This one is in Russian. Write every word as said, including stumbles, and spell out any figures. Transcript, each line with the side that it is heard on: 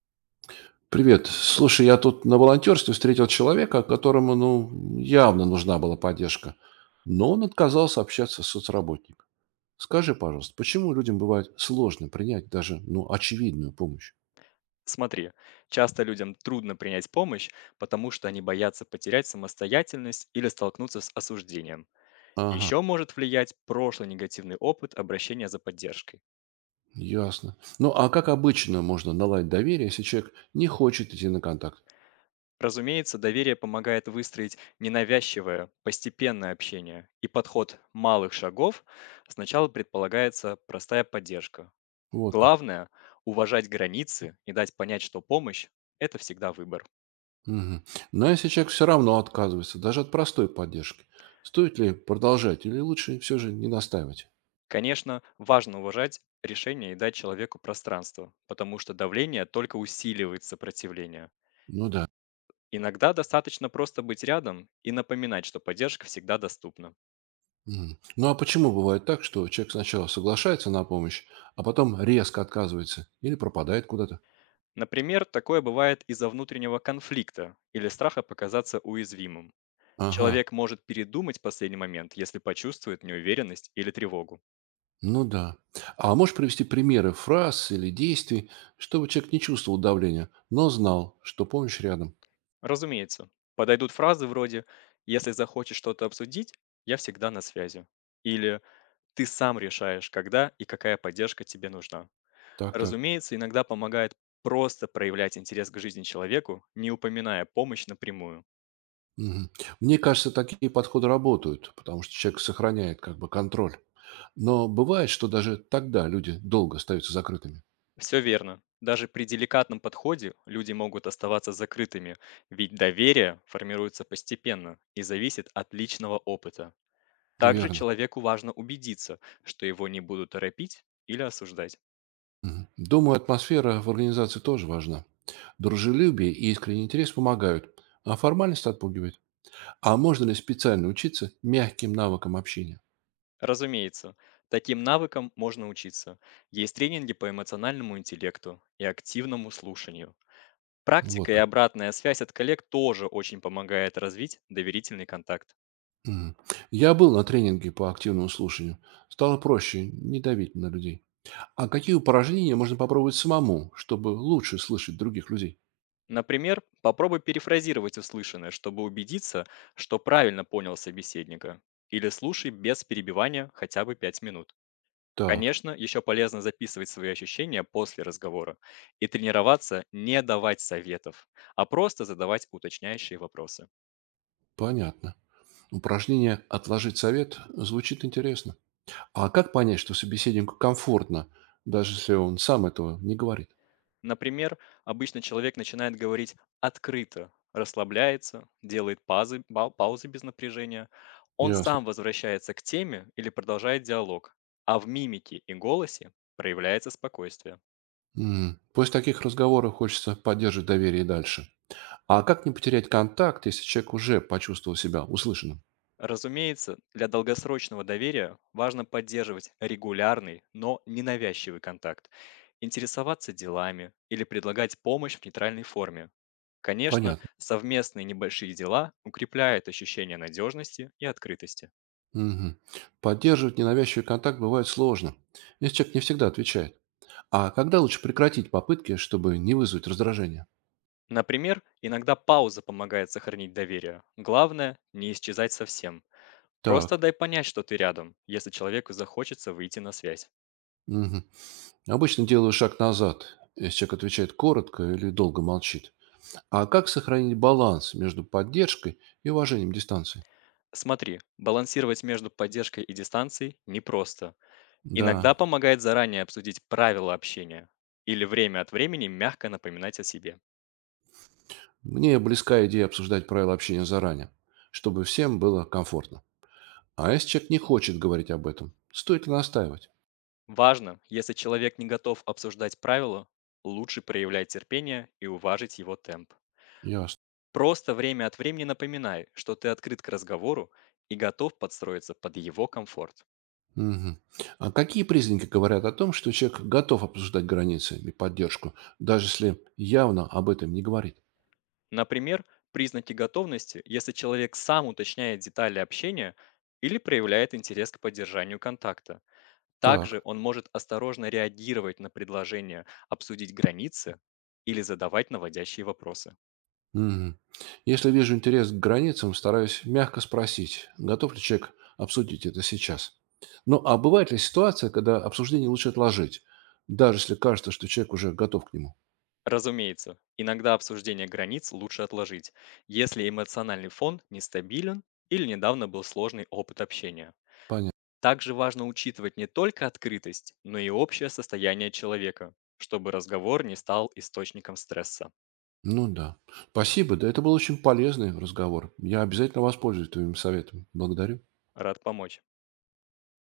right: Привет. Слушай, я тут на волонтерстве встретил человека, которому, ну, явно нужна была поддержка, но он отказался общаться с соцработником. Скажи, пожалуйста, почему людям бывает сложно принять даже, ну, очевидную помощь?
left: Смотри, часто людям трудно принять помощь, потому что они боятся потерять самостоятельность или столкнуться с осуждением.
right: Ага,
left: Еще может влиять прошлый негативный опыт обращения за поддержкой.
right: ясно. Ну, а как обычно можно наладить доверие, если человек не хочет идти на контакт?
left: Разумеется, доверие помогает выстроить ненавязчивое, постепенное общение, и подход малых шагов сначала предполагается простая поддержка.
right: Вот как.
left: Главное– уважать границы и дать понять, что помощь– это всегда выбор.
right: Мгм. Но если человек все равно отказывается, даже от простой поддержки, стоит ли продолжать или лучше все же не настаивать?
left: Конечно, важно уважать решение и дать человеку пространство, потому что давление только усиливает сопротивление.
right: Ну да.
left: Иногда достаточно просто быть рядом и напоминать, что поддержка всегда доступна.
right: Мгм. Ну а почему бывает так, что человек сначала соглашается на помощь, а потом резко отказывается или пропадает куда-то?
left: Например, такое бывает из-за внутреннего конфликта или страха показаться уязвимым.
right: Ага,
left: Человек может передумать в последний момент, если почувствует неуверенность или тревогу.
right: ну да. А можешь привести примеры фраз или действий, чтобы человек не чувствовал давления, но знал, что помощь рядом?
left: Разумеется, подойдут фразы вроде «Если захочешь что-то обсудить, я всегда на связи» или Ты сам решаешь, когда и какая поддержка тебе нужна.
right: Так, так.
left: Разумеется, иногда помогает просто проявлять интерес к жизни человеку, не упоминая помощь напрямую.
right: Мгм. Мне кажется, такие подходы работают, потому что человек сохраняет как бы контроль. Но бывает, что даже тогда люди долго остаются закрытыми.
left: Все верно. Даже при деликатном подходе люди могут оставаться закрытыми, ведь доверие формируется постепенно и зависит от личного опыта. Также
right: Верно.
left: человеку важно убедиться, что его не будут торопить или осуждать.
right: Мгм. Думаю, атмосфера в организации тоже важна. Дружелюбие и искренний интерес помогают, а формальность отпугивает. А можно ли специально учиться мягким навыкам общения?
left: Разумеется, таким навыкам можно учиться. Есть тренинги по эмоциональному интеллекту и активному слушанию.
right: Вот
left: Практика и
right: как.
left: обратная связь от коллег тоже очень помогает развить доверительный контакт.
right: Мгм. Я был на тренинге по активному слушанию. Стало проще не давить на людей. А какие упражнения можно попробовать самому, чтобы лучше слышать других людей?
left: Например, попробуй перефразировать услышанное, чтобы убедиться, что правильно понял собеседника. Или слушай без перебивания хотя бы пять минут.
right: Так,
left: Конечно, еще полезно записывать свои ощущения после разговора и тренироваться не давать советов, а просто задавать уточняющие вопросы.
right: понятно. Упражнение «Отложить совет» звучит интересно. А как понять, что собеседнику комфортно, даже если он сам этого не говорит?
left: Например, обычно человек начинает говорить открыто, расслабляется, делает пазы- ба- паузы без напряжения. Он
right: Ясно.
left: сам возвращается к теме или продолжает диалог, а в мимике и голосе проявляется спокойствие.
right: М, после таких разговоров хочется поддерживать доверие и дальше. А как не потерять контакт, если человек уже почувствовал себя услышанным?
left: Разумеется, для долгосрочного доверия важно поддерживать регулярный, но ненавязчивый контакт, интересоваться делами или предлагать помощь в нейтральной форме. Конечно,
right: Понятно.
left: совместные небольшие дела укрепляют ощущение надежности и открытости.
right: Мгм. Поддерживать ненавязчивый контакт бывает сложно, если человек не всегда отвечает. А когда лучше прекратить попытки, чтобы не вызвать раздражение?
left: Например, иногда пауза помогает сохранить доверие. Главное– не исчезать совсем. Просто
right: Так.
left: дай понять, что ты рядом, если человеку захочется выйти на связь.
right: Мгм. Обычно делаю шаг назад, если человек отвечает коротко или долго молчит. А как сохранить баланс между поддержкой и уважением дистанции?
left: Смотри, балансировать между поддержкой и дистанцией непросто. Иногда
right: Да,
left: помогает заранее обсудить правила общения или время от времени мягко напоминать о себе.
right: мне близка идея обсуждать правила общения заранее, чтобы всем было комфортно. А если человек не хочет говорить об этом, стоит ли настаивать?
left: Важно, если человек не готов обсуждать правила, лучше проявлять терпение и уважить его темп.
right: Ясно.
left: Просто время от времени напоминай, что ты открыт к разговору и готов подстроиться под его комфорт.
right: Мгм. А какие признаки говорят о том, что человек готов обсуждать границы и поддержку, даже если явно об этом не говорит?
left: Например, признаки готовности, если человек сам уточняет детали общения или проявляет интерес к поддержанию контакта. Также
right: Так.
left: он может осторожно реагировать на предложение обсудить границы или задавать наводящие вопросы.
right: Мгм. Если вижу интерес к границам, стараюсь мягко спросить, готов ли человек обсудить это сейчас. Ну, а бывает ли ситуация, когда обсуждение лучше отложить, даже если кажется, что человек уже готов к нему?
left: Разумеется, иногда обсуждение границ лучше отложить, если эмоциональный фон нестабилен или недавно был сложный опыт общения.
right: Понятно.
left: Также важно учитывать не только открытость, но и общее состояние человека, чтобы разговор не стал источником стресса.
right: Ну да. Спасибо. Да, это был очень полезный разговор. Я обязательно воспользуюсь твоими советами. Благодарю.
left: Рад помочь.